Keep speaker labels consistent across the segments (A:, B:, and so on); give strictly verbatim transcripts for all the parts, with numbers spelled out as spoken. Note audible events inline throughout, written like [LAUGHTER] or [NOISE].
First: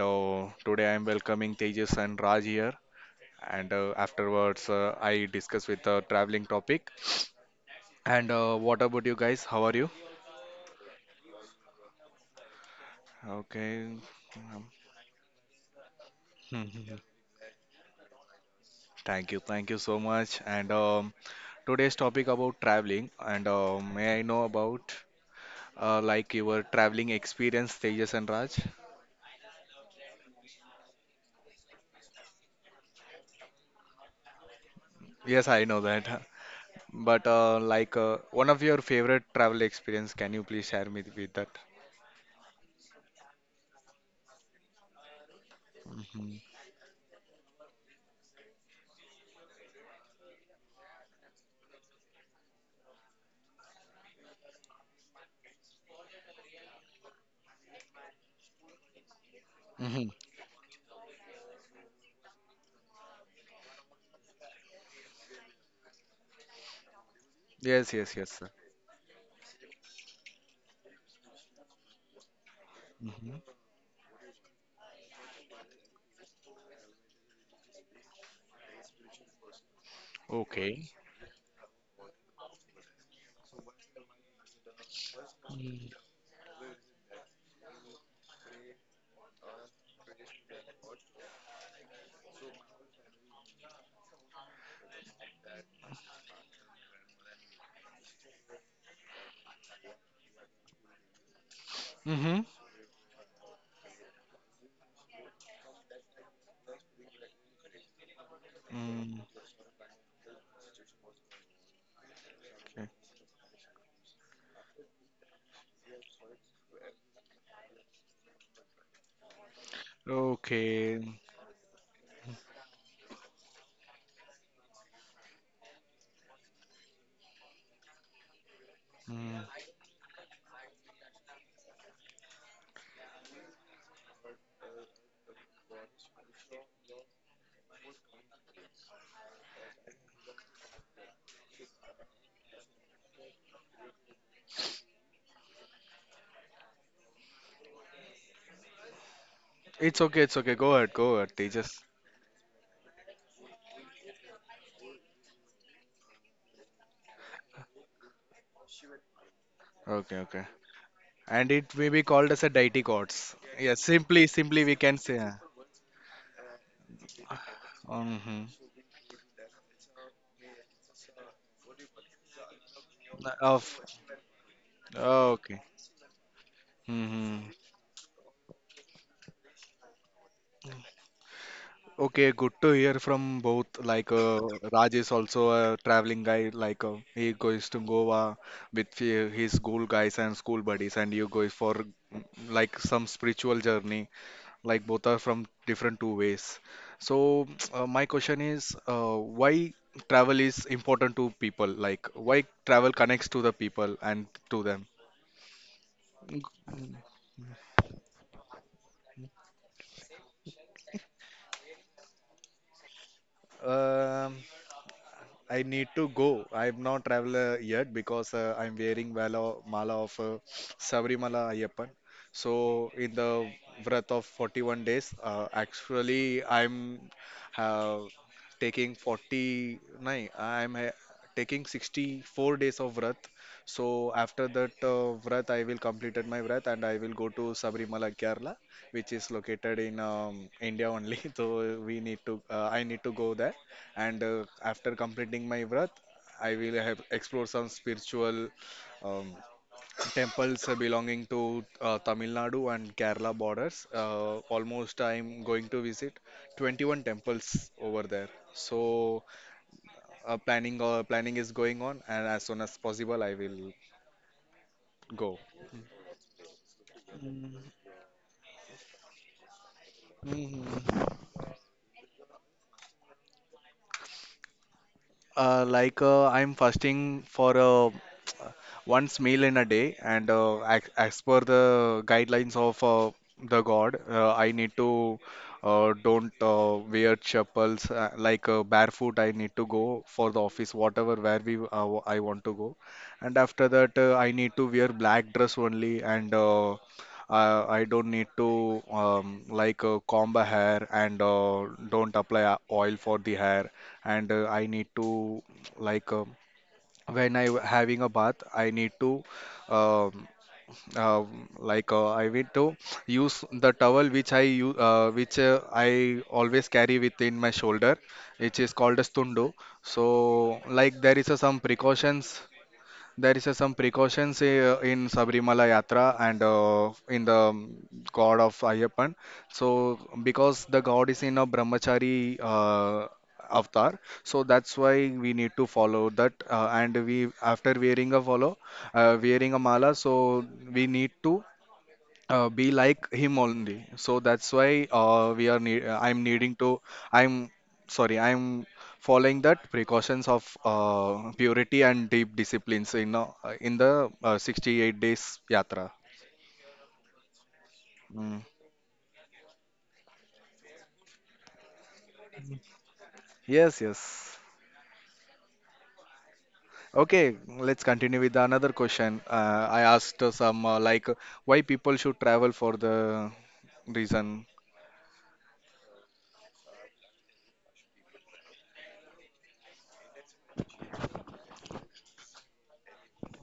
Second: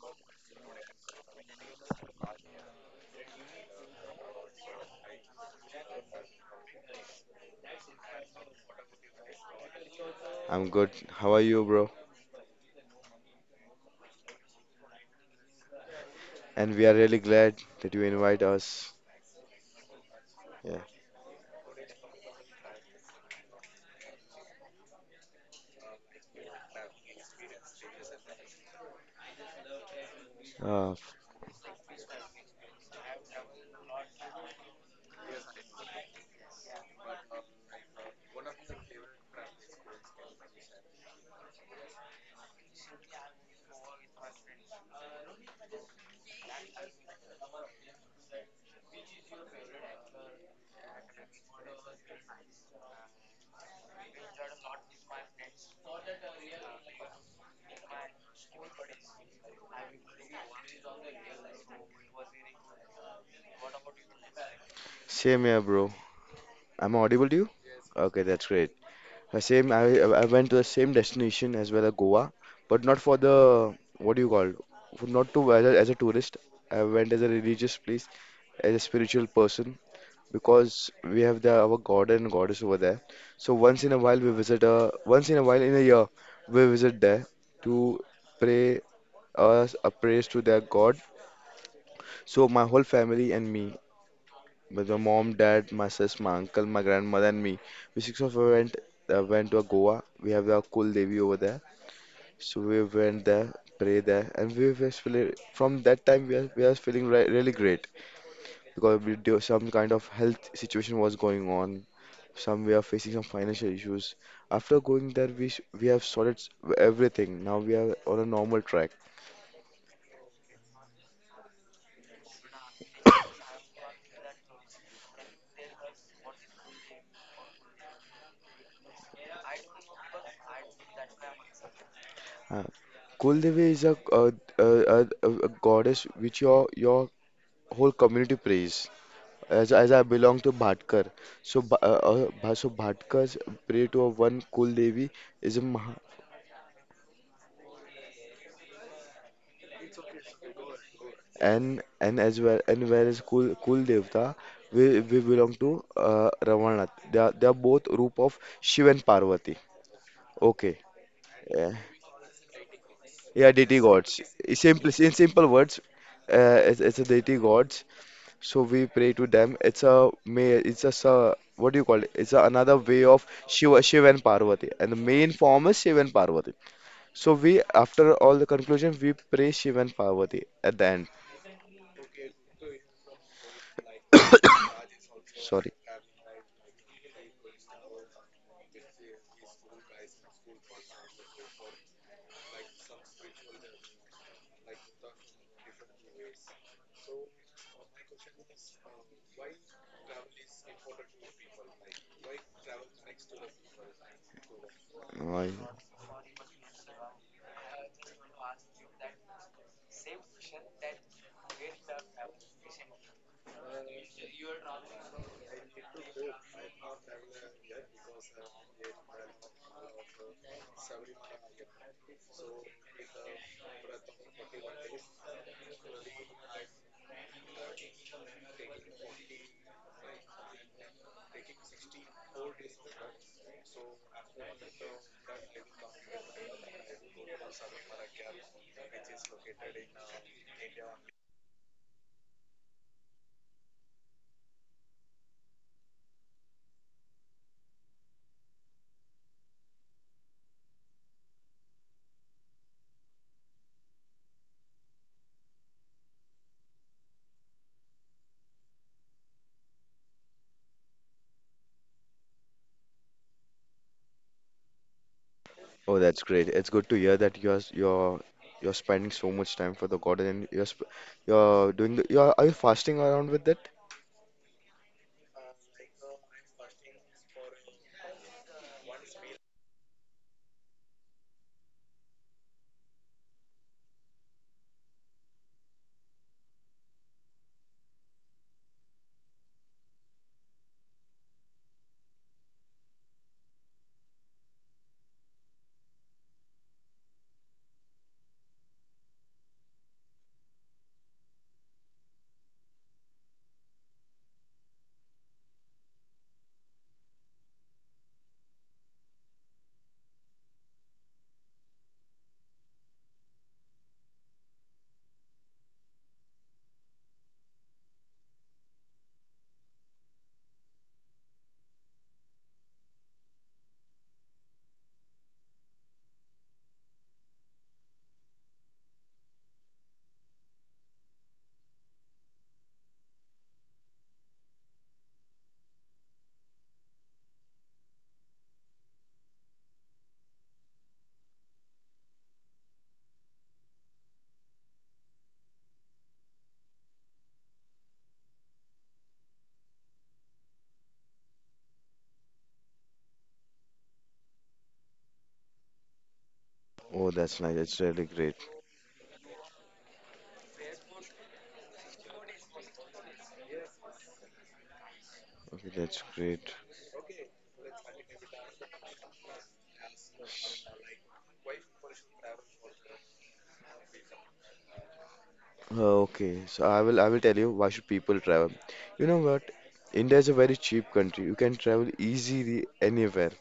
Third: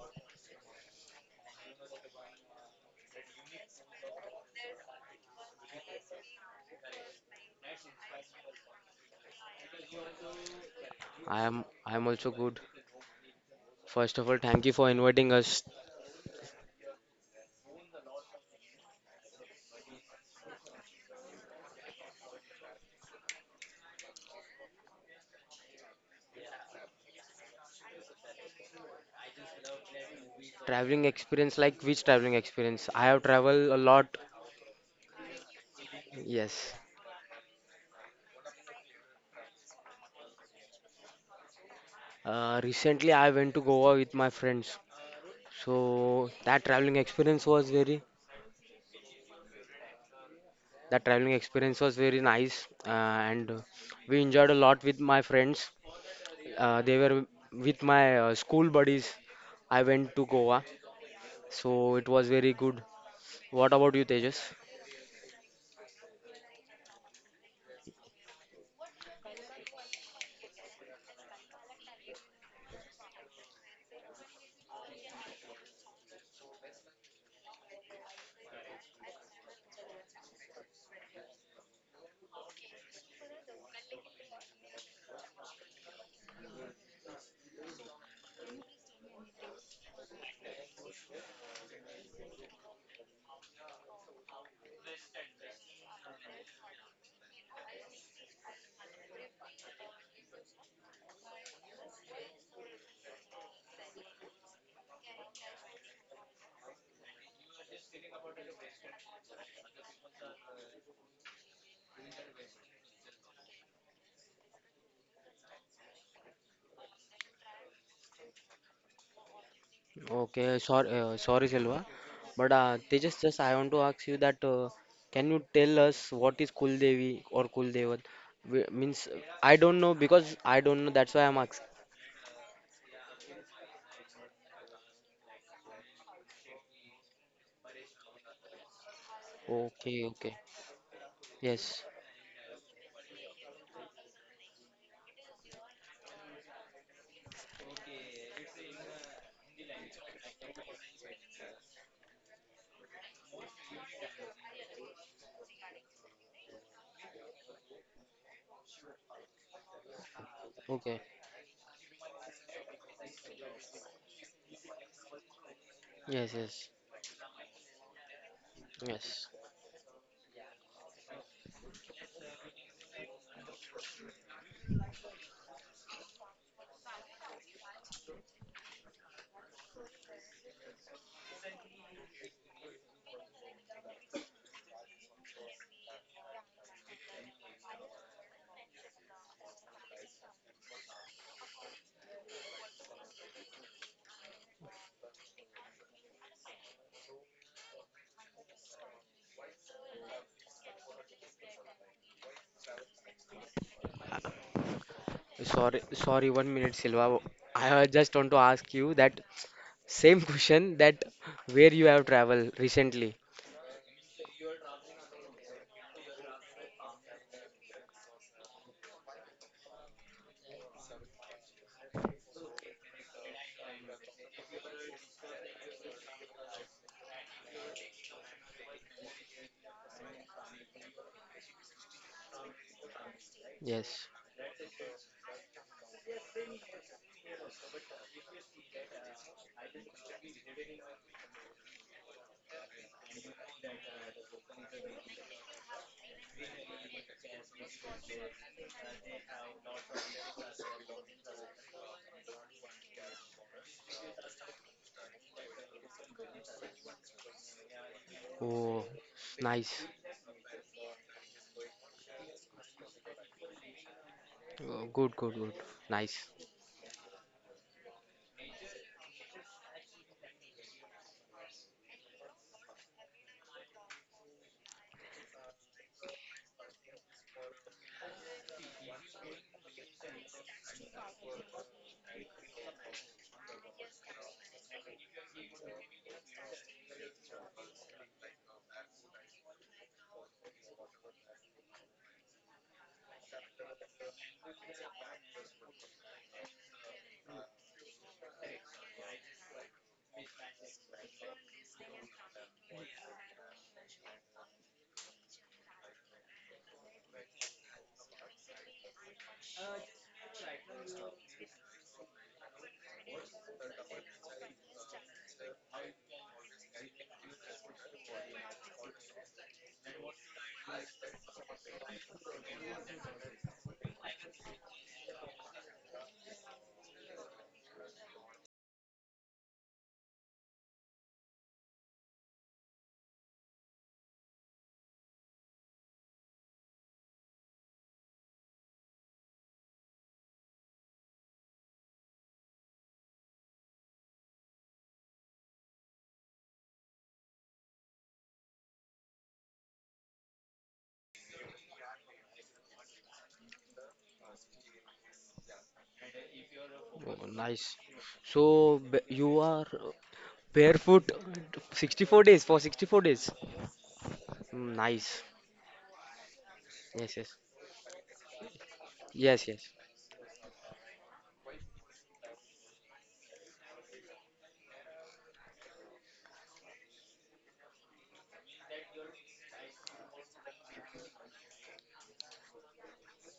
A: uh, today I am welcoming Tejas and Raj here. And uh, Afterwards, uh, I discuss with the traveling topic. And uh, What about you guys? How are you?
B: I'm good. How
C: I
B: are
C: am
B: you, bro?
C: I am also good.
A: Okay.
C: First of all, thank you for inviting us.
B: And we are
A: um,
B: really glad that you invite us.
A: [LAUGHS] Thank you, thank you so much. And
B: Yeah.
A: um, Today's topic about traveling. And uh, May I know about uh, like your traveling experience, Tejas and Raj?
B: Uh,
C: Traveling experience, like which traveling experience? I have traveled a lot.
A: Yes, I know that.
C: Yes.
A: [LAUGHS] But uh, like uh, one of your favorite travel experience, can you please share me with that?
C: Uh, recently I went to Goa with my friends. So that traveling experience was very that traveling experience was very nice, uh, and we enjoyed a lot with my friends. Uh, they were with my uh, school buddies. I
A: Hmm.
C: went to Goa. So it was very good. What about you, Tejas?
B: same here, bro. I'm audible to you?
A: Yes, yes,
B: Okay,
A: yes, sir.
B: that's great. Uh, same. I I went to the same destination as well as Goa, but not for the
A: Hmm.
B: what do you call? Not to as a, as a tourist. I went as a religious place, as a spiritual person,
A: Okay.
B: because we have the our god and goddess over there. So once in a while we visit. Uh, once in a while in
A: Mm-hmm.
B: a year we visit there to pray us a praise to their god. So my whole family and me, with my mom, dad, my sis, my uncle, my grandmother, and me, we six of us went uh, went to Goa. We have the cool Devi over there, so we went there, pray there, and we were feeling from that time we are we are feeling re- really great because we
A: Mm.
B: do some kind of health situation was going on. Some we are
A: Okay.
B: facing some financial issues. After going there, we s we have sorted s- everything. Now we are on a normal track.
C: Okay, sorry,
A: Okay.
C: uh, sorry, Silva. But uh, Tejas, just I want to ask you that, uh, can you tell us what is Kul Devi or Kul Devat? Wh- Means, uh,
A: Mm.
C: I don't know because I don't know. That's why I'm asking.
B: Uh, Kuldevi is a, uh uh uh a, a goddess which your your whole community prays. As, as
C: Okay,
B: I
C: okay.
B: belong to Bhatkar, so Bha-
C: Yes.
B: uh, uh, so Bhatkars pray to a one Kul Devi is a Maha,
A: It's okay, it's okay. Go ahead, go ahead, Tejas.
B: and and as well and whereas Kul Kul Devta we we belong to uh, Ravanath. They are, they are both roop of Shiv and Parvati.
A: Okay, okay.
B: Okay,
C: Okay.
A: And it
B: yeah,
A: may be called as a deity gods.
B: yeah,
A: Yeah,
B: deity gods.
A: simply,
B: In
A: simply we
B: simple
A: can
B: in
A: say.
B: simple words,
C: Yes,
B: uh,
C: yes,
B: it's, it's a deity gods.
A: Uh hmm.
B: So we pray to
C: yes.
B: them. It's a may. It's just a what do you call it? It's a, another way of
A: Of.
B: Shiva, Shiva and Parvati, and the main
A: Okay.
B: form is Shiva and Parvati. So
A: Mm-hmm.
B: we, after all the conclusion, we pray Shiva and Parvati at the end.
A: Okay, good to hear from both. Like uh, Raj is also a
B: Sorry.
A: traveling guy. Like uh, he goes to Goa with fe- his school guys and school buddies, and you go for mm, like some spiritual journey. Like both are from different two ways. So [TSK] uh, my question is, uh, why travel is important to people? Like why travel connects to the people and to them?
B: Oh, yeah.
C: Sorry, sorry. One minute, Silva. I uh, just want to ask you that same question, that where you have traveled recently.
A: Um, I need to go. I've not traveled uh, yet, because uh, I'm wearing vala, mala of uh, Sabrimala Ayyappan. So in the breath of forty-one days, uh, actually I'm uh, taking forty-nine. I'm uh, taking sixty-four days of vrat.
C: Yes.
A: So after that uh, vrat, I will completed my vrat and I will go to Sabrimala Kerala, which is located in um, India only. [LAUGHS] So we need to. Uh, I need to go there, and uh, after completing my vrat, I will have explore some spiritual um, temples uh, belonging to uh, Tamil Nadu and Kerala borders. Uh, almost I'm going to visit twenty-one temples over there.
C: Oh,
A: So
C: nice.
A: uh, planning uh, planning is going on, and as soon as possible I will
C: Oh, good,
A: go.
C: good, good.
B: Oh, that's
C: Nice.
B: great. It's good to hear that you're you're you're spending so much time for the God and you're sp
A: Mm-hmm.
B: you're doing the, you're are you fasting around with that?
A: Uh, like uh, I'm fasting for uh, [TSK] once meal in a day, and uh, as, as per the guidelines of uh, the God, uh, I need to uh, don't uh, wear chappals uh, like uh, barefoot. I need to go for the office, whatever where we uh, w- I want to go, and after that uh, I need to wear black dress only, and uh, uh, I don't need to um, like uh, comb a hair, and uh, don't apply uh, oil for the hair, and uh, I need to like uh, when I having a bath, I need to um, um, like uh, I need to use the towel which I use uh, which uh, I always carry within my shoulder, which is called as tundo. So like there is a, some precautions, there is uh, some precautions uh, in Sabrimala Yatra, and uh, in the um, god of Ayyappan. So, because the god is in a brahmachari uh, avatar, so that's why we need to follow that. Uh, and we, after wearing a follow, uh, wearing a mala, so we need to uh, be like him only. So that's why uh, we are need uh, I'm needing to I'm sorry, I'm following that precautions of uh, purity and deep disciplines in uh, in the uh, sixty-eight days yatra.
B: Oh,
C: Oh,
B: that's nice.
C: nice.
B: That's really great.
A: Mm.
C: So b- you are barefoot sixty-four days, for sixty-four days.
A: Yes, yes.
C: Mm, nice.
B: Okay, that's great.
C: Yes,
A: Okay,
C: yes.
A: let's continue with another question.
C: Yes,
A: Uh,
C: yes.
A: I asked uh, some, uh, like why people should travel, for the reason.
B: Okay, so I will I will tell you why should people travel. You know what? India is a very cheap country. You can travel easily anywhere.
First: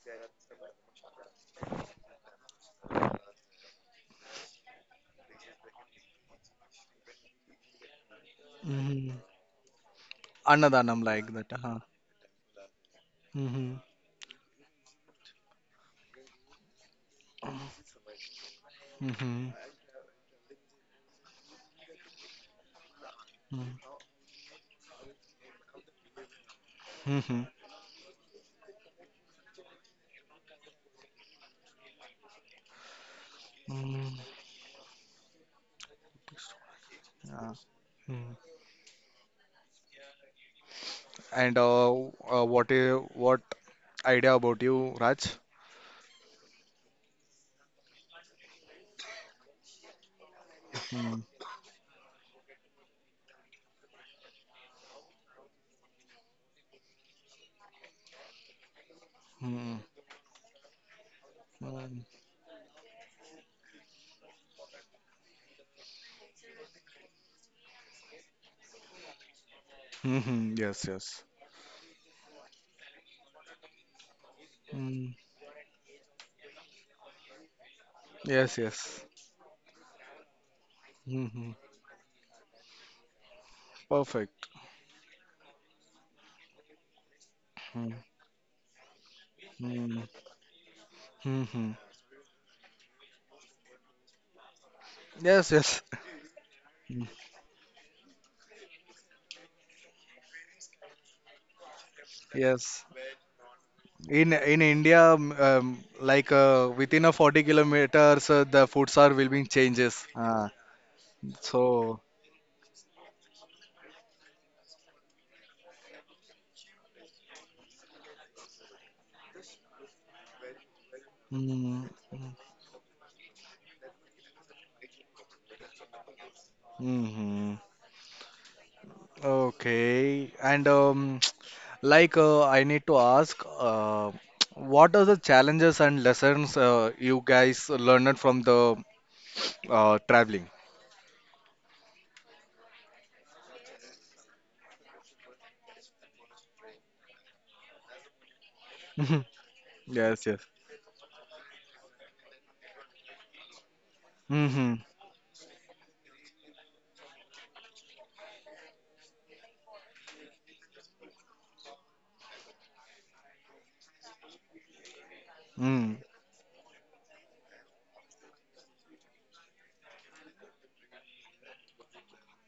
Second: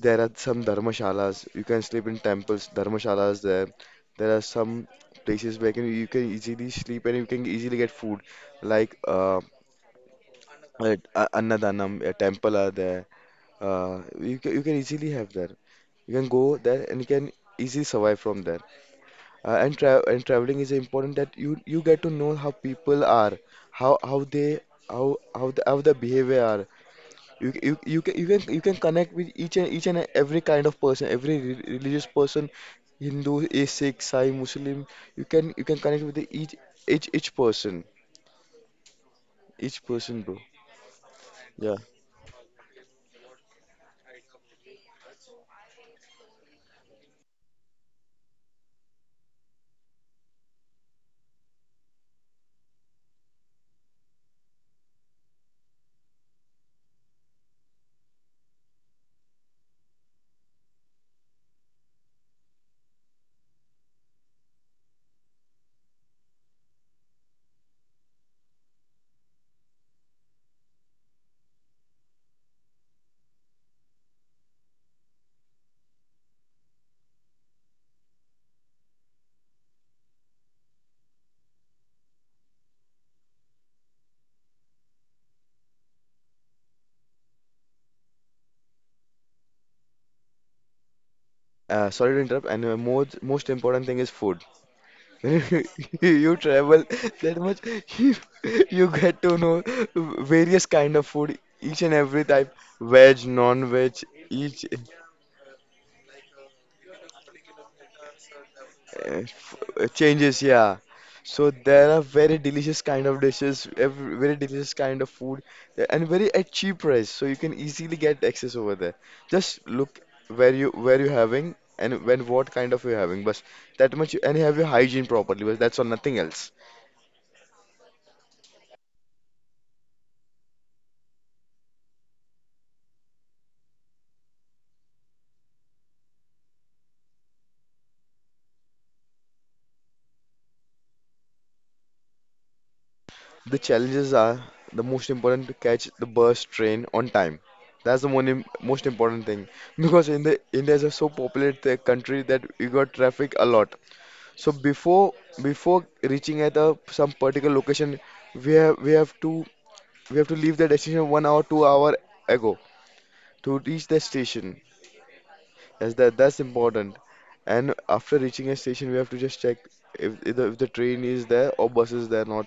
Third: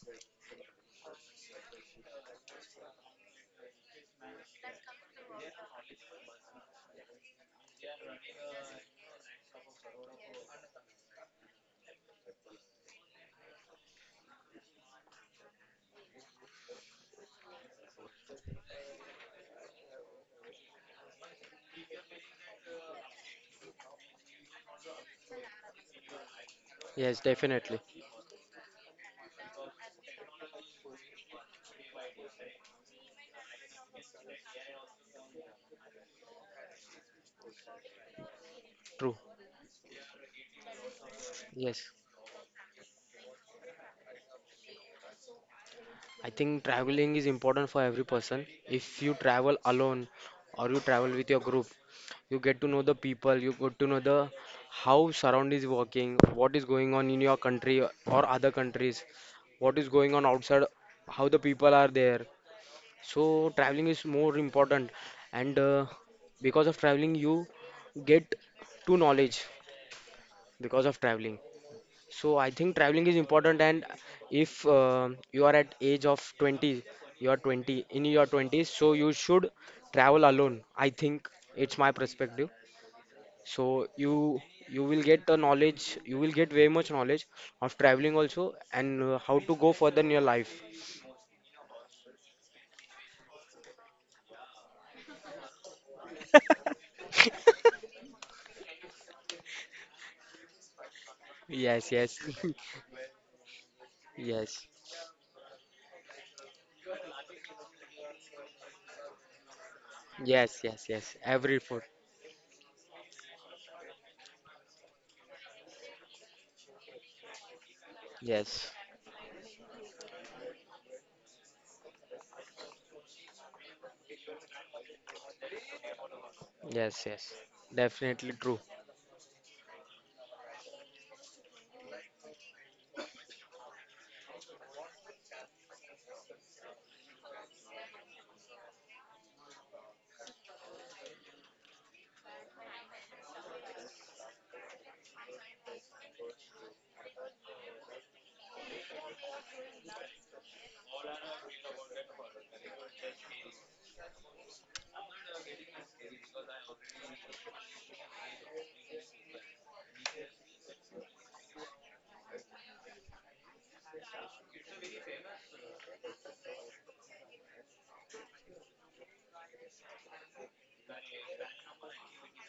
B: There are some dharmashalas. You can sleep in temples, dharmashalas there. There are some places where can, you can easily sleep and you can easily get food, like
A: Mm-hmm.
B: uh, uh,
A: Annadanam like that. Uh-huh.
B: Annadanam, a temple are there.
A: Mm-hmm.
B: Uh, you can, you can easily have there. You can go there and you can easily survive from there.
A: Hmm.
B: Uh, and tra and traveling is important that you you get to know how people are, how
A: Hmm.
B: how they how how the, how the behavior are.
C: Yes,
A: Hmm.
B: You, c- you
C: definitely.
B: you can you can you can connect with each and each and every kind of person, every re religious person, Hindu, a Sikh,
A: Hmm.
B: Sai, Muslim. You can you can connect with the each each each
A: Yeah.
B: person,
A: Mm.
C: True.
B: each person, bro.
A: And
B: Yeah.
A: uh,
C: Yes.
A: uh, what i- what idea about you, Raj?
C: I think traveling is important for every person. If you travel alone or you travel
A: Mm.
C: with your group, you get to know the people, you get to know the how surround is working, what is going on in your country or other countries,
A: Mm.
C: what is going on outside, how the people are
A: Mm.
C: there. So traveling is more important, and uh, because of traveling, you get to knowledge
A: Hmm. Yes,
C: because of
A: yes.
C: traveling. So I think traveling is important, and if uh,
A: Mm.
C: you are at age of twenty, you are twenty in your
A: Yes,
C: twenties, so
A: yes.
C: you should travel alone. I think
A: Hmm.
C: it's my perspective. So you
A: Perfect.
C: you will get the knowledge, you will get very much knowledge of
A: Mm.
C: traveling also, and uh, how to go further
A: Mm.
C: in your life.
A: Hmm.
B: Uh, sorry to interrupt. And uh, most most important thing is food. [LAUGHS]
A: Yes, yes.
B: You travel
A: Mm.
B: that much, [LAUGHS] you, you get to know various kind of food, each
C: Yes,
B: and
C: yes.
B: every type,
C: [LAUGHS]
A: Yes.
B: veg, non-veg,
A: In in
B: each
C: Yes,
A: India, um, um, like uh, within a forty kilometers, uh, the foods are
B: uh,
A: will be
B: f-
A: changes.
B: changes.
A: Ah.
C: yes,
B: Yeah,
C: yes, yes.
B: so
C: Every
B: there are
A: So.
B: very delicious kind of dishes, every, very delicious kind of food, uh, and very at cheap price. So you can easily get access
C: Yes,
B: over there. Just look where you where you having
A: Mm.
B: and when what kind of you having. But that much, and have your hygiene properly. But that's all, nothing else.
C: yes,
A: Mm.
C: yes.
A: Hmm.
C: Definitely true.
A: Okay. And um, Like, uh, I need to ask, uh, [TSK] what are the challenges and lessons uh, you guys learned from the uh, traveling?
B: The challenges are the most important to catch the bus train on time. That's the one im- most
A: Mhm.
B: important thing because in
A: Yes, yes.
B: the India is a so populated uh, country that we got traffic a lot. So
A: Mm-hmm.
B: before before reaching at a some particular location, we have we have to we have to leave the destination one hour two hour ago to reach the station. That's
A: Mm.
B: that that's important. And after reaching a station, we have to just check if, if, the, if the train is there or bus is there not.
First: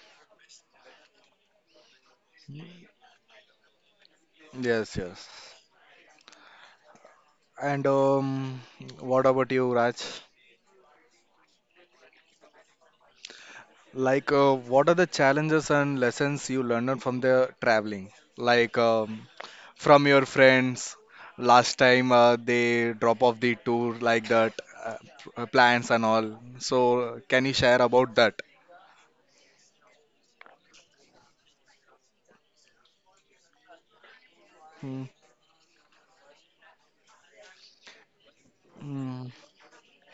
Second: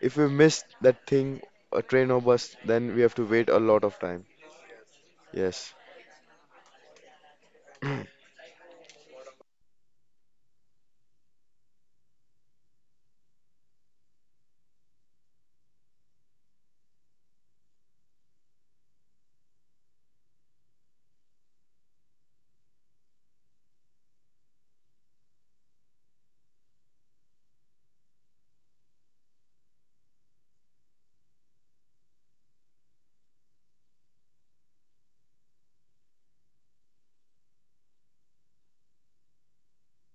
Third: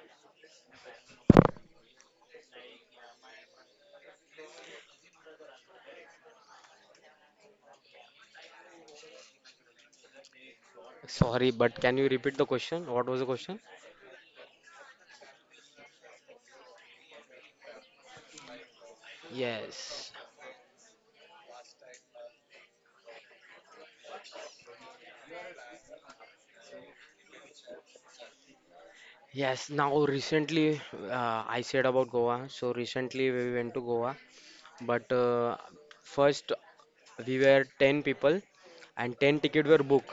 B: If we miss that thing, a train or bus, then we have to wait a lot of time.
A: Yes, yes.
B: Yes.
A: And
B: [CLEARS THROAT]
A: um, What about you, Raj?
C: Sorry, but can you repeat the question? What was the question?
A: Like, uh, what are the challenges and lessons you learned from the traveling? Like, um, from
C: Yes,
A: your friends, last time uh, they drop off the tour like that, uh, p- uh, plans and all. So, can you share about that?
C: yes. Now, recently, uh, I said about Goa. So, recently we went to Goa.
A: Mm,
C: But uh, first, we were ten people and
A: mm,
C: ten tickets were booked.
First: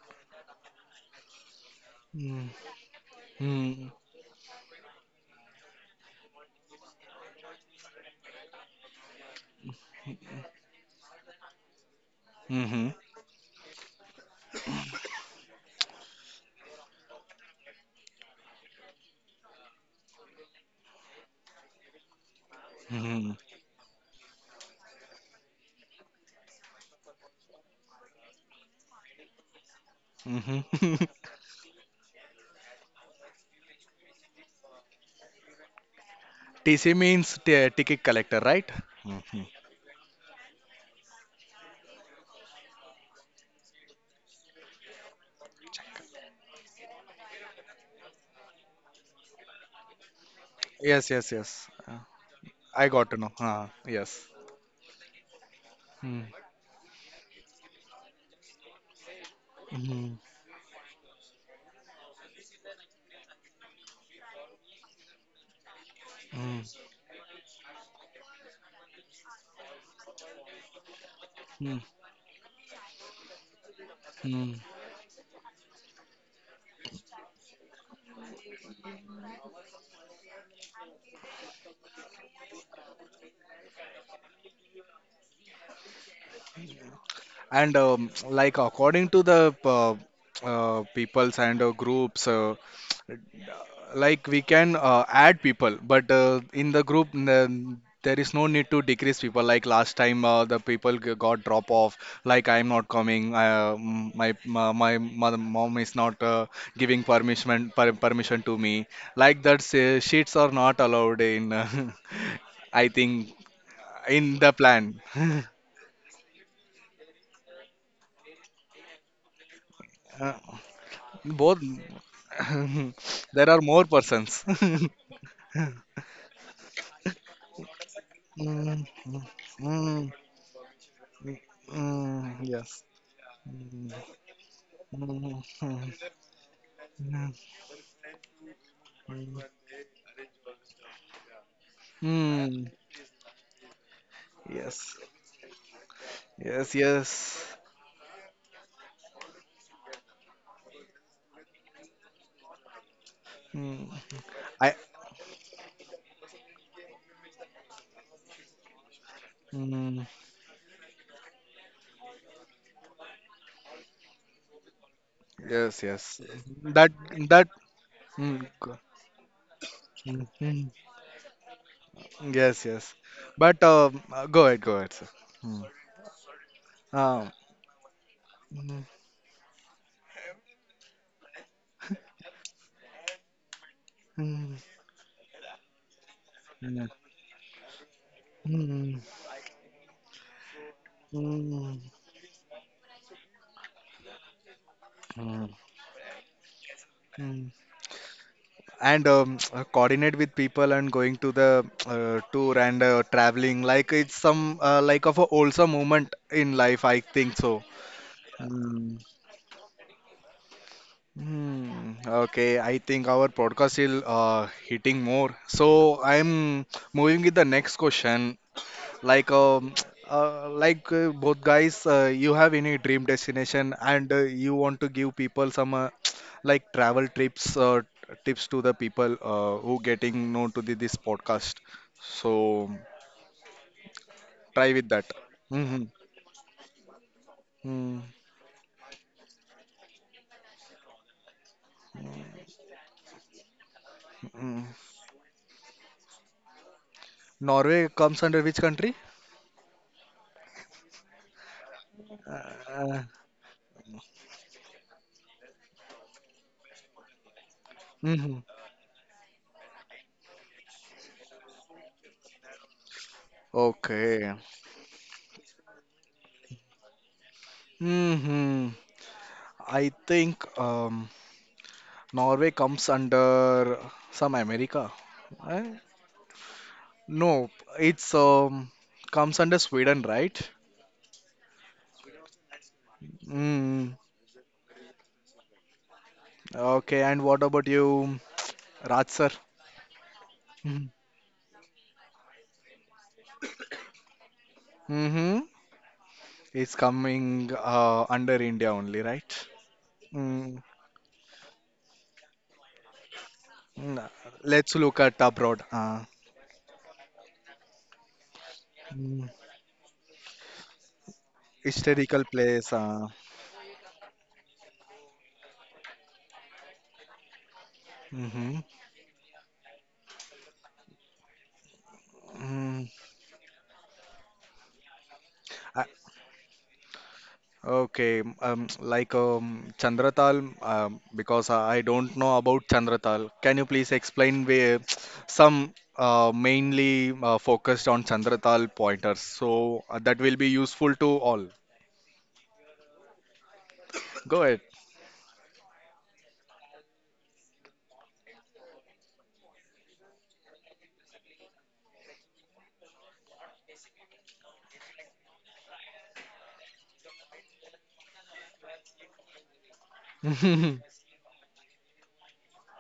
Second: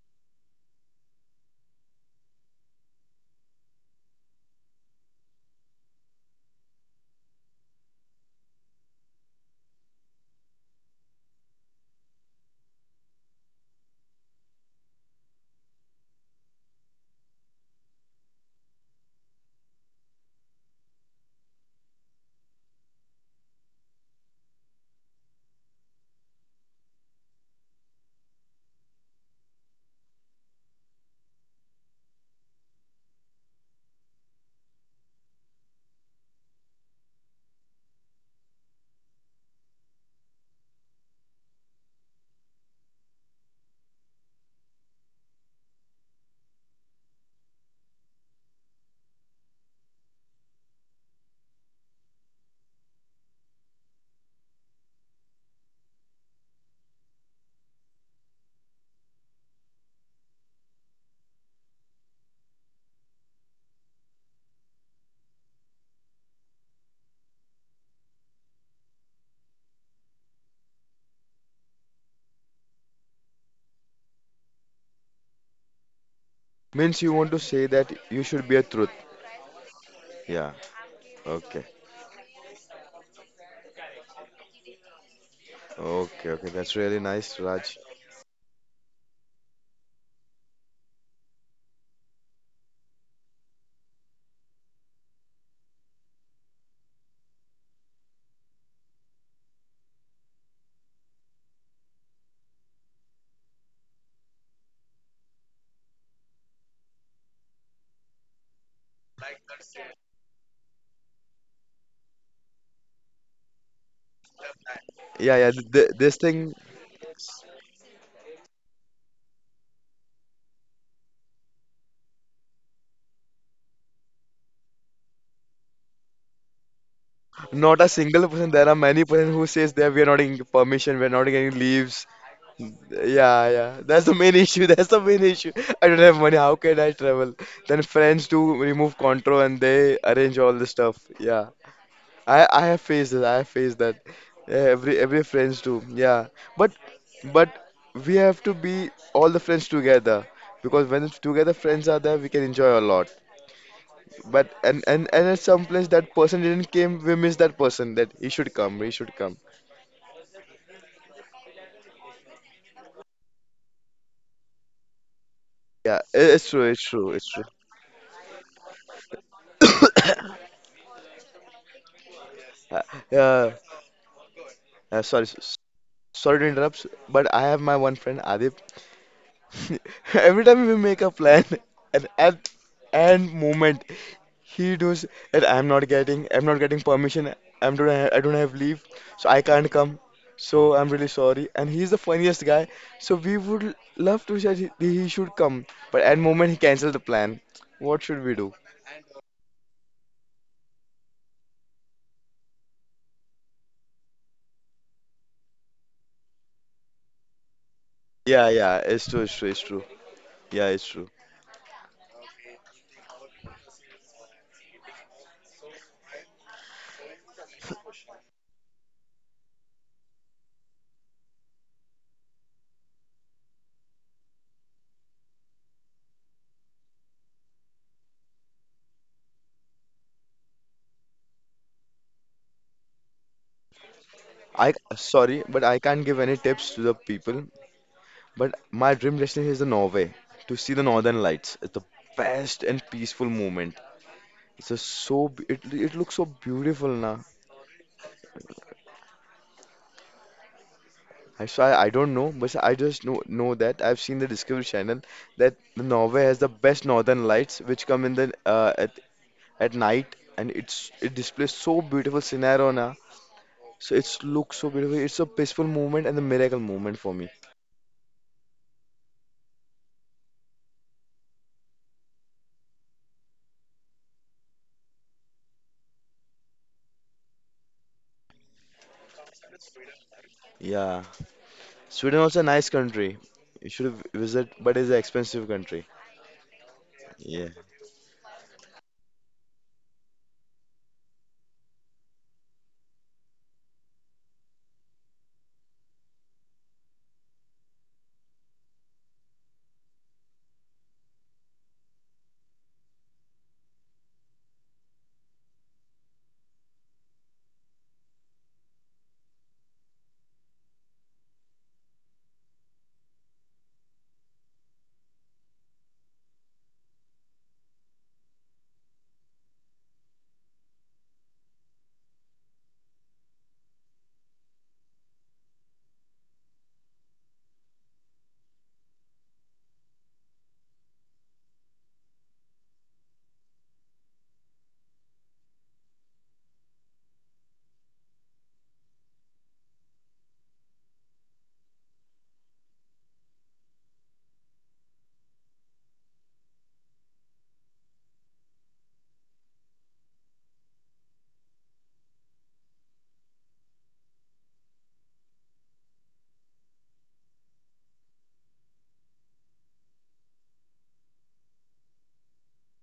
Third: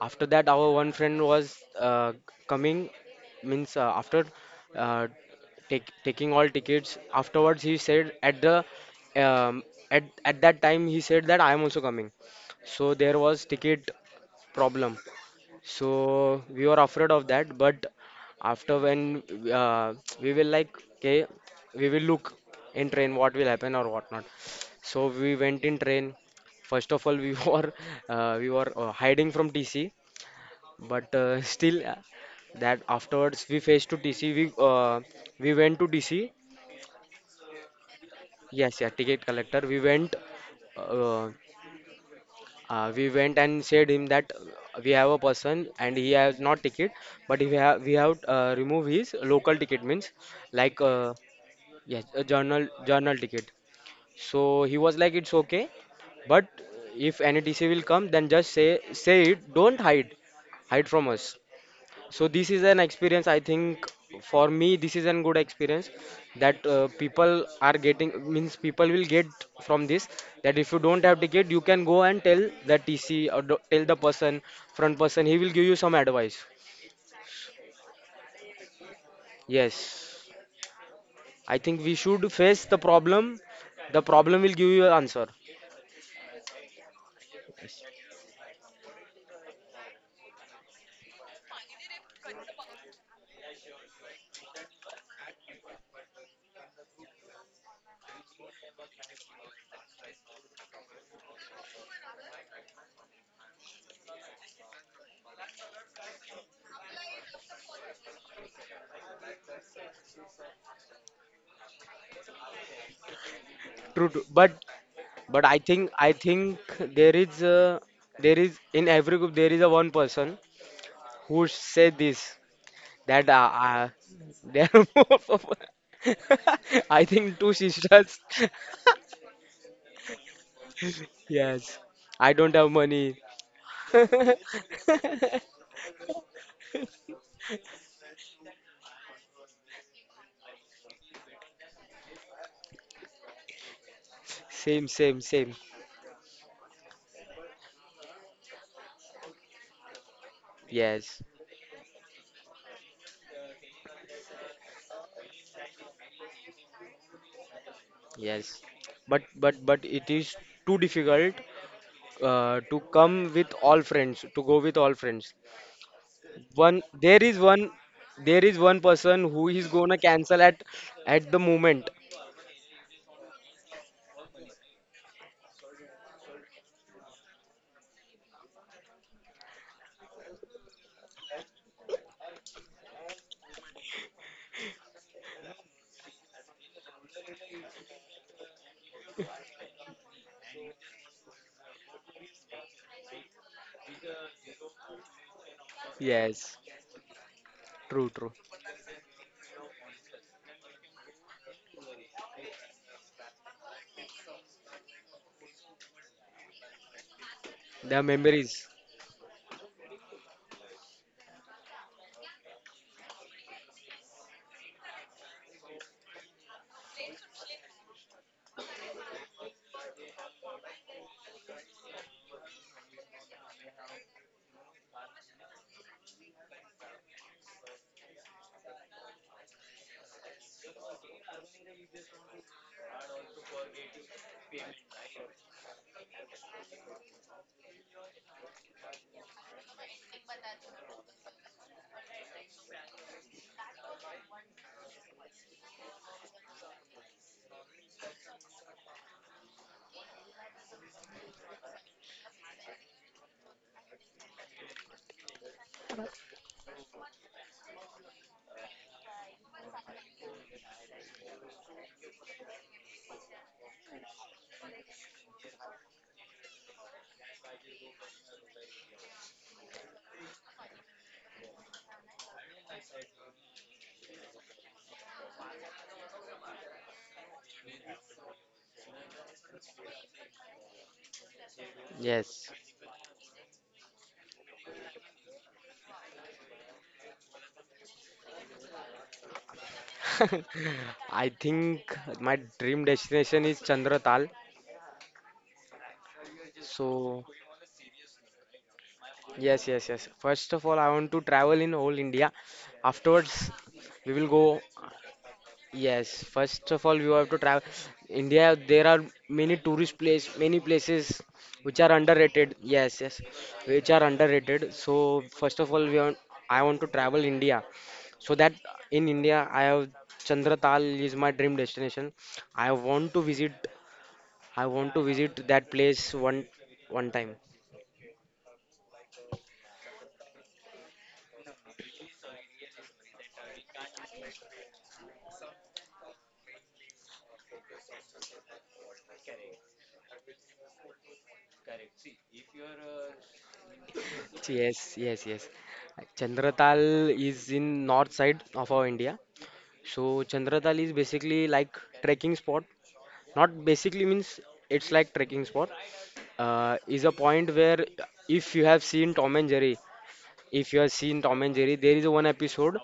C: After that, our one friend was uh,
A: mm,
C: coming, means, uh,
A: mm,
C: after uh, take, taking all tickets. Afterwards, he said at the um, at at that time he said that I am also coming,
A: mhm,
C: so there was ticket problem, so we were afraid of that. But after, when uh, we will, like, okay, we will look in train what
A: mhm,
C: will happen or whatnot. So we went in train. First of all, we [LAUGHS] were uh, we were uh, hiding from T C.
A: mhm. [LAUGHS]
C: But uh, [LAUGHS] still, uh, that afterwards we faced to T C, we uh, we went to D C.
A: T C means t- ticket collector, right?
C: Yes, yeah, ticket
A: Mhm.
C: collector. We went, uh, Uh, we went and said him that we have a person and he has not ticket, but if we have we have, uh, remove his local ticket, means, like,
A: Yes,
C: uh,
A: yes, yes. Uh,
C: yes, a journal
A: I got
C: journal
A: to know.
C: ticket.
A: Uh, yes.
C: So he was like, it's okay,
A: Mm,
C: but if any T C will come, then just say say it. Don't hide,
A: mm,
C: hide from us. So this is an experience, I think. For me this is an good experience,
A: mm,
C: that, uh, people are getting, means people will get from this, that if you don't have ticket you
A: mm,
C: can go and tell the T C or the- tell the person,
A: mm.
C: front person, he will give you some advice.
B: Means you want to say that you should be a truth.
C: Yes,
B: Yeah.
C: I
B: Okay.
C: think we should face the problem. The problem will give you an answer.
B: Okay. Okay. That's really nice,
A: And
B: Raj.
A: um, Like, according to the uh, uh, peoples and uh, groups, uh, like we can uh, add people, but uh, in the group n- um, there is no need to decrease people. Like last time, uh, the people g- got drop off. Like I am not coming. Uh, m- my my, my mother, mom is not uh, giving permission, per, permission to me. Like that, uh, sheets are not allowed in. Uh, [LAUGHS] I think
C: True, true.
A: in the
C: But
A: plan.
B: Yeah.
C: but
B: Yeah.
C: I
B: th- th-
C: think I
B: this thing,
C: think there is a, there is in every group there is a one person
A: [LAUGHS]
C: who
A: Both.
C: say this. That
A: [LAUGHS]
C: uh,
A: There are more
C: uh,
A: persons.
C: there are [LAUGHS]
A: [LAUGHS]
C: more for- [LAUGHS] I think two
B: not a
C: sisters.
B: single person. There are
A: Mm,
C: [LAUGHS]
B: many
A: mm,
B: person who says that we are
A: mm,
B: not getting permission. We are not getting
A: mm,
C: Yes,
B: leaves.
C: I
A: mm,
C: don't have
A: yes.
C: money.
B: Yeah. Yeah.
A: Mm,
B: That's the main [LAUGHS]
C: [LAUGHS]
B: issue. That's the main
A: mm,
B: issue. I don't
A: mm,
B: have money. How can I
A: mm,
B: travel? Then friends do remove
A: mm,
B: control and they arrange all the stuff. Yeah. I I
A: mm,
B: have faced that. I have faced that. Yeah,
C: Same,
A: yes.
B: Every
C: same,
B: every
C: same.
B: friends do. Yeah, but
A: Yes.
B: but
A: Yes.
B: we have to be all the friends together because when it's
C: Yes,
B: together friends are there, we can enjoy a lot.
A: Mm,
B: But
A: I.
B: and and and at some place that person didn't came, we miss that person. That he should
C: yes.
B: come. He should
C: But
B: come.
C: but but
A: Mm,
C: it is too difficult uh, to come with all friends, to go with all friends.
A: yes.
B: Yeah, i-
A: Yes.
B: it's true.
C: One
B: It's
A: That.
B: true.
C: there
B: It's
C: is
B: true.
A: That.
C: one there
A: Mm,
C: is
A: go-
C: one person who is gonna
A: Mm,
C: cancel
B: [COUGHS]
C: at
A: mm,
C: at the moment.
A: yes.
B: Uh,
A: Yes.
B: yeah.
A: But um, uh, go ahead. Go ahead,
B: Uh,
A: sir.
B: sorry, s-
A: Mm.
B: Sorry to interrupt, but
A: Um,
B: I have my one friend Adip.
A: mm,
B: [LAUGHS] Every time we make a plan, and at and moment
A: mm,
B: he does that I'm not getting I'm not getting
A: mm,
B: permission. I'm don't have, I don't have leave,
A: mm,
B: so I can't come. So I'm really sorry. And
A: mm,
B: he's the funniest guy. So we would love to say he, he should
A: mm,
B: come, but at moment
C: Yes,
B: he canceled the plan.
A: mm.
B: What
C: true,
B: should
C: true.
B: we do?
A: And um, [TSK] uh, coordinate with people and going to the uh, tour and uh, traveling, like it's some, uh, like of a also moment in life, I think so.
C: The
B: Yeah,
C: memories.
B: yeah,
A: Hmm.
B: it's true, it's true, it's true. Yeah, it's true.
A: Hmm, okay, I think our podcast is uh, hitting more. So I'm moving with the next question. Like um [TSK] uh, like uh, both guys, uh, you have any dream destination? And uh, you want to give people some, uh, [TSK] like travel trips uh, tips to the people uh, who getting known to the, this podcast, so try
B: I
A: with that.
B: sorry, but I
A: Hmm.
B: can't give any tips to the people.
A: Mm.
B: But my dream destination is the Norway to see the Northern Lights. It's the best and peaceful moment.
A: Mm.
B: It's just so b- it it looks so beautiful now.
A: Norway comes under which country?
B: I so I, I don't know, but I
A: uh,
B: just know know that I've seen the Discovery Channel that the Norway has the best Northern Lights which come in the
A: hmm.
B: uh, at at night and it's it displays so beautiful scenario now. So it's
A: Okay.
B: looks so beautiful. It's a peaceful moment and a miracle moment for me.
A: Hmm. I think um Norway comes under some America. Eh? No, it's um comes under Sweden, right?
B: Yeah, Sweden also a
C: Yes.
B: nice country. You should
A: Mm,
B: visit, but it's an expensive country.
A: okay, and what
B: Yeah.
A: about you, Raj sir?
C: [LAUGHS] I think my dream destination is Chandratal.
A: Mm-hmm. It's
C: So,
A: coming uh, under India only, right?
C: yes, yes, yes. First
A: Mm,
C: of all, I want to travel in whole India. Afterwards,
A: mm,
C: we will go.
A: let's look at abroad. Uh,
C: Yes, first of all, we have to travel. India, there are
A: mm,
C: many tourist place, many places which are
A: Historical
C: underrated.
A: place.
C: Yes,
A: Uh,
C: yes, which are underrated. So, first of all, we want, I want to travel India. So that
A: mm-hmm.
C: in India, I have Chandratal is my dream destination. I
A: Mm,
C: want to visit I want to visit that
A: I,
C: place one one time.
A: okay, um, like um, Chandratal, um, because I I don't know about Chandratal. Can you please explain, where [TSK] some uh, mainly uh, focused on Chandratal pointers? So uh, that will be useful to all. Go ahead.
C: Yes, yes, yes. Chandratal is in north side of our India. So Chandratal is basically like trekking spot. Not basically, means it's like trekking spot. Uh, is a point where if you have seen Tom and Jerry, if you have
A: [LAUGHS]
C: seen Tom and Jerry, there is one episode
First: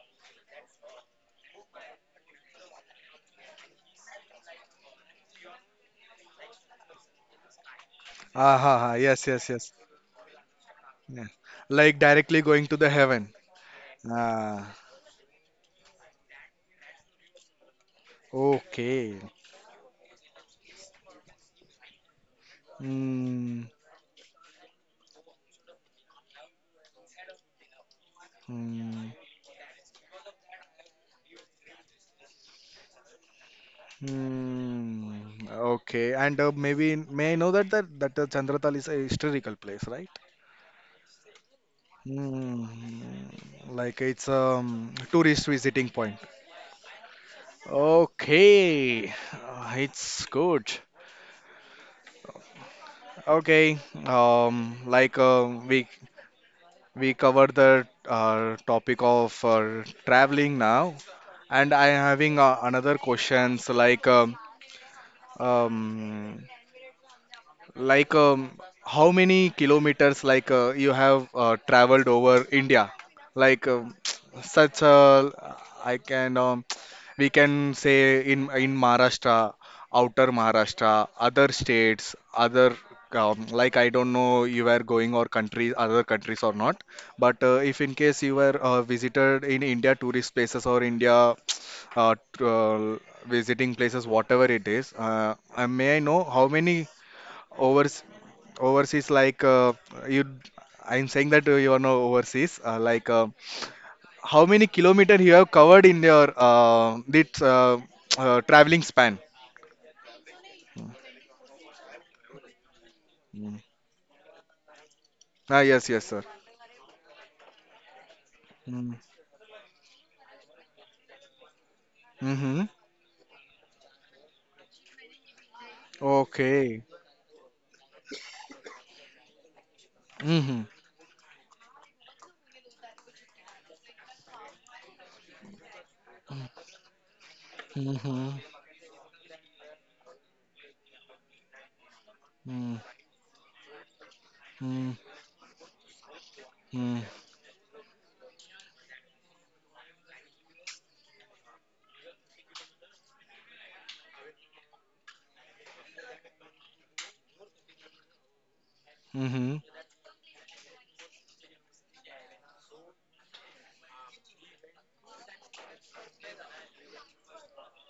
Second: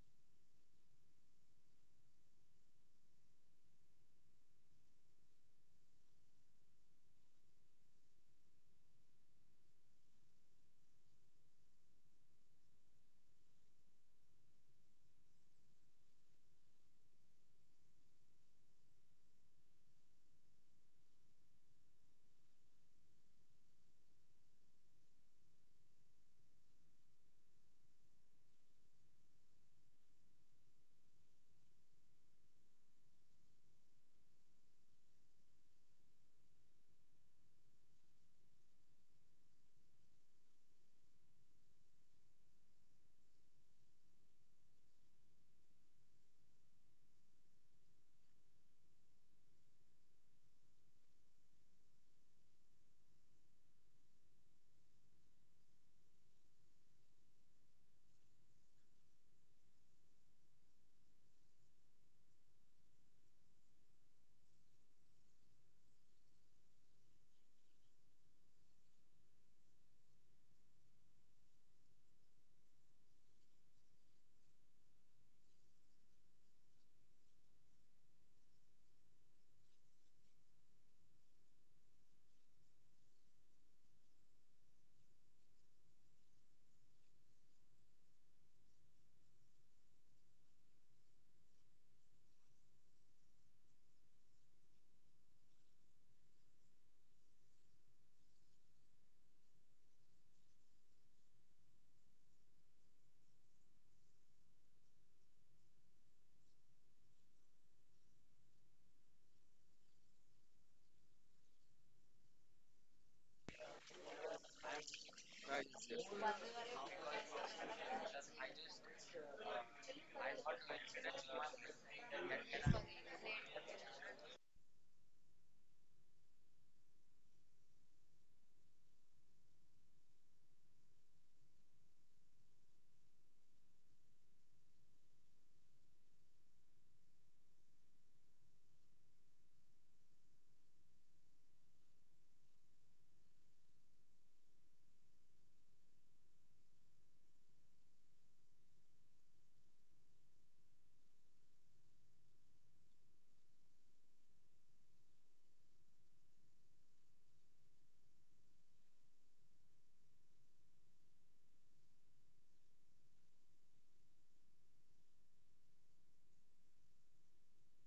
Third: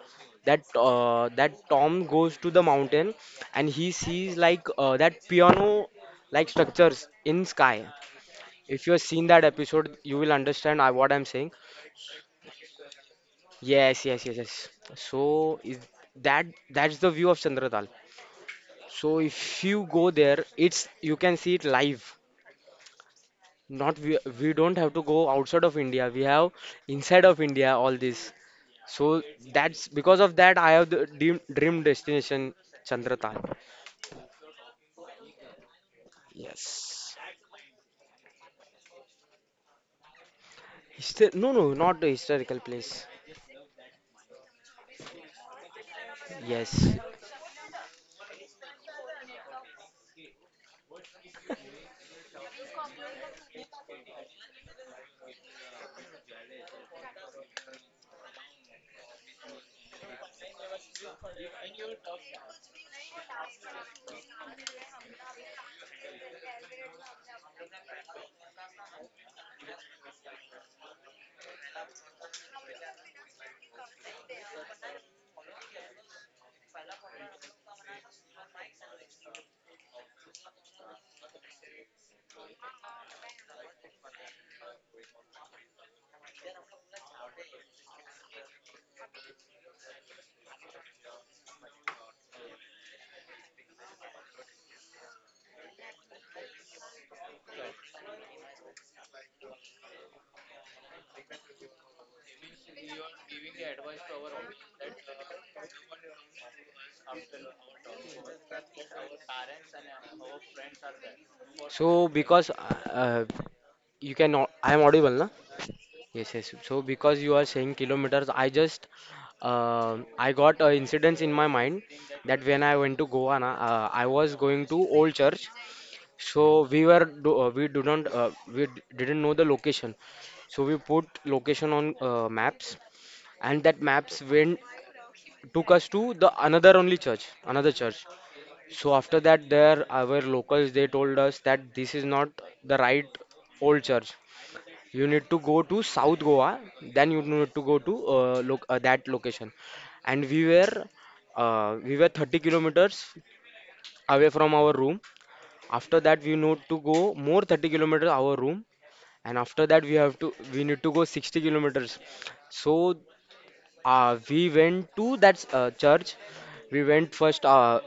C: that, uh, that Tom goes to the mountain and he sees, like, uh, that piano like structures in sky.
A: Ah, ha,
C: If you
A: ha.
C: have seen
A: Yes,
C: that
A: yes, yes.
C: episode, you will understand I, what I'm
A: Yeah.
C: saying.
A: Like directly going to the heaven.
C: Yes, yes, yes, yes.
A: Ah,
C: So is that that's the view of Chandradal.
A: okay.
C: So if you go there, it's you can see it live.
A: Hmm.
C: Not we, we don't have to go outside of India. We have inside of India all this.
A: Hmm.
C: So that's because of that I have the dream, dream destination Chandratal.
A: Hmm. Okay. And uh, Maybe
C: Yes.
A: may I know that that that uh, Chandratal is a historical place, right?
C: Histo- no, no, not a historical
A: Hmm.
C: place.
A: Like it's um tourist visiting point.
C: Yes.
A: Okay. Uh, it's good. Okay. Um. Like uh, we we covered the uh, topic of uh, traveling now, and I am having uh, another questions like um, um like, um, how many kilometers like uh, you have uh, traveled over India? Like, um, [TSK] such a, I can, um, [TSK] we can say in in Maharashtra, outer Maharashtra, other states, other um, like, I don't know you were going or countries, other countries or not. But uh, if in case you were uh, visited in India tourist places or India [TSK] uh, tr- uh, visiting places, whatever it is, uh, uh, may I know how many? Over Overseas like, uh, you I'm saying that uh, you are now overseas, uh, like uh, how many kilometer you have covered in your uh, this uh, uh, traveling span.
C: So because, uh, uh,
A: Mm.
C: you can I am audible, na?
A: Ah, yes, yes, sir.
C: Yes, yes. So because you are saying kilometers, I just
A: Mm.
C: uh, I got a incident in my mind, that
A: Mm-hmm.
C: when I went to Goa, na, uh, I was going to Old Church. So
A: Okay.
C: we were do, uh, we do not, uh, we d- didn't know the location.
A: Mm-hmm.
C: So we put location on, uh, maps, and that maps went took us to the another only church, another church.
A: Mm-hmm.
C: So after that, there our locals they told us that this is not
A: Mm-hmm.
C: the right Old Church. You need to go to South Goa, then you need to go to, uh, loc uh, that location. And we were, uh, we were thirty kilometers away from our room. After that, we need to go more thirty kilometers our room, and
A: Mm-hmm.
C: after that, we have to we need to go sixty kilometers. So uh, we went to that, uh, church. We went first uh,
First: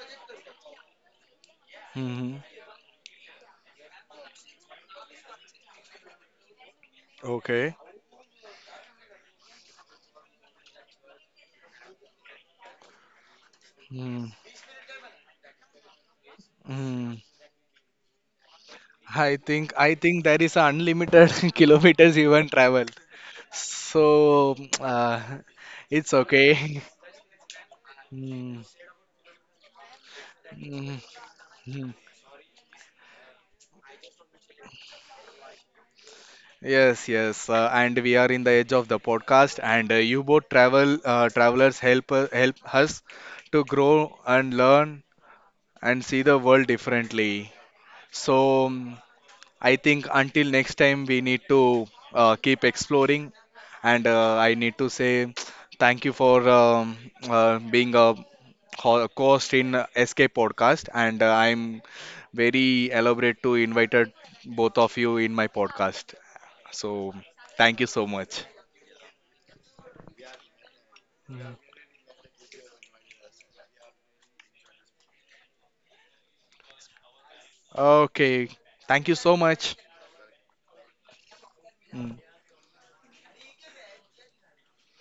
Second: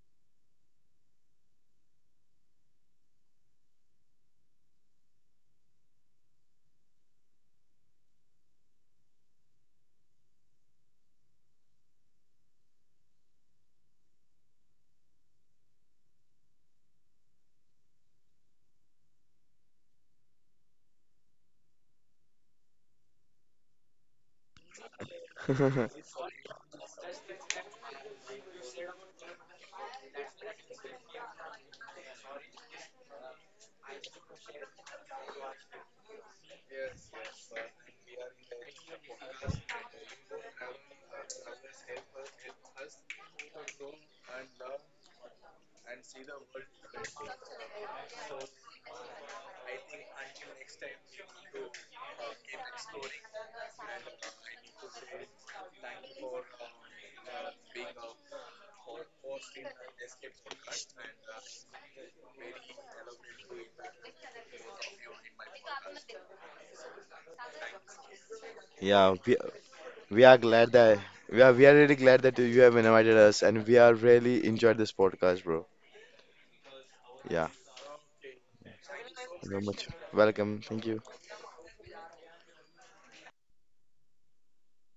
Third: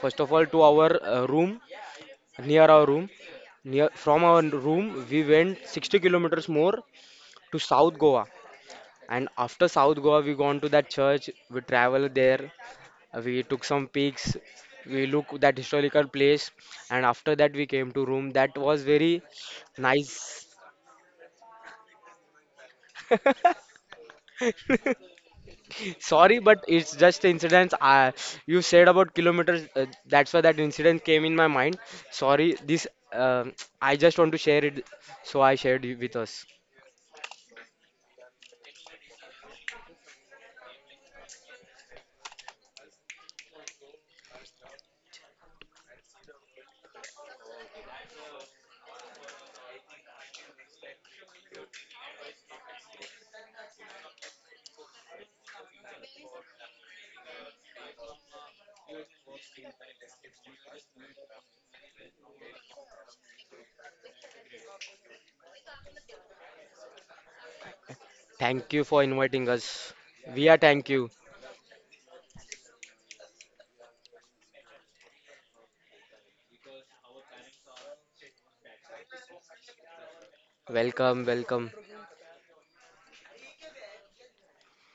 C: First of all to our, uh, room,
A: Mm-hmm.
C: near our room, near from our room, we went sixty kilometers more to
A: Okay.
C: south goa. And after South Goa, we gone to that church. We traveled there. uh, We took some
A: Mm.
C: pics. We look that historical place. And
A: Mm.
C: after that, we came to room. That was very
A: I think I think there
C: nice.
A: is unlimited [LAUGHS] kilometers you even travel, so [TSK] uh,
C: [LAUGHS]
A: it's
B: [LAUGHS]
C: Sorry, but
A: okay. [LAUGHS]
C: it's just incidents. Uh, you
A: Mm,
C: said about kilometers. Uh, that's why that
A: mm,
C: incident came in my mind.
A: mm.
C: Sorry, this. um [TSK] I just want to share it. So I shared it with us.
A: Yes, yes, uh, and we are in the edge of the podcast, and uh, you both travel, uh, travelers help uh, help us to grow and learn and see the world differently. So. um, I think until next time, we need to uh, keep exploring. And uh, I need to say [TSK] thank you for um, uh, being a ho- host in S K podcast. And uh, I'm very elaborate to invited both of you in my podcast. So thank you so much.
C: Thank you for
B: Yeah, we
C: inviting us.
B: we are
C: We are
B: glad
C: thank
B: that
C: you.
B: we are
A: Mm.
B: we are really glad that you have invited us, and we are really enjoyed this podcast, bro. Yeah,
A: Okay, thank you so
B: very
A: much.
B: much welcome. Thank you.
C: Welcome, welcome.
A: Mm.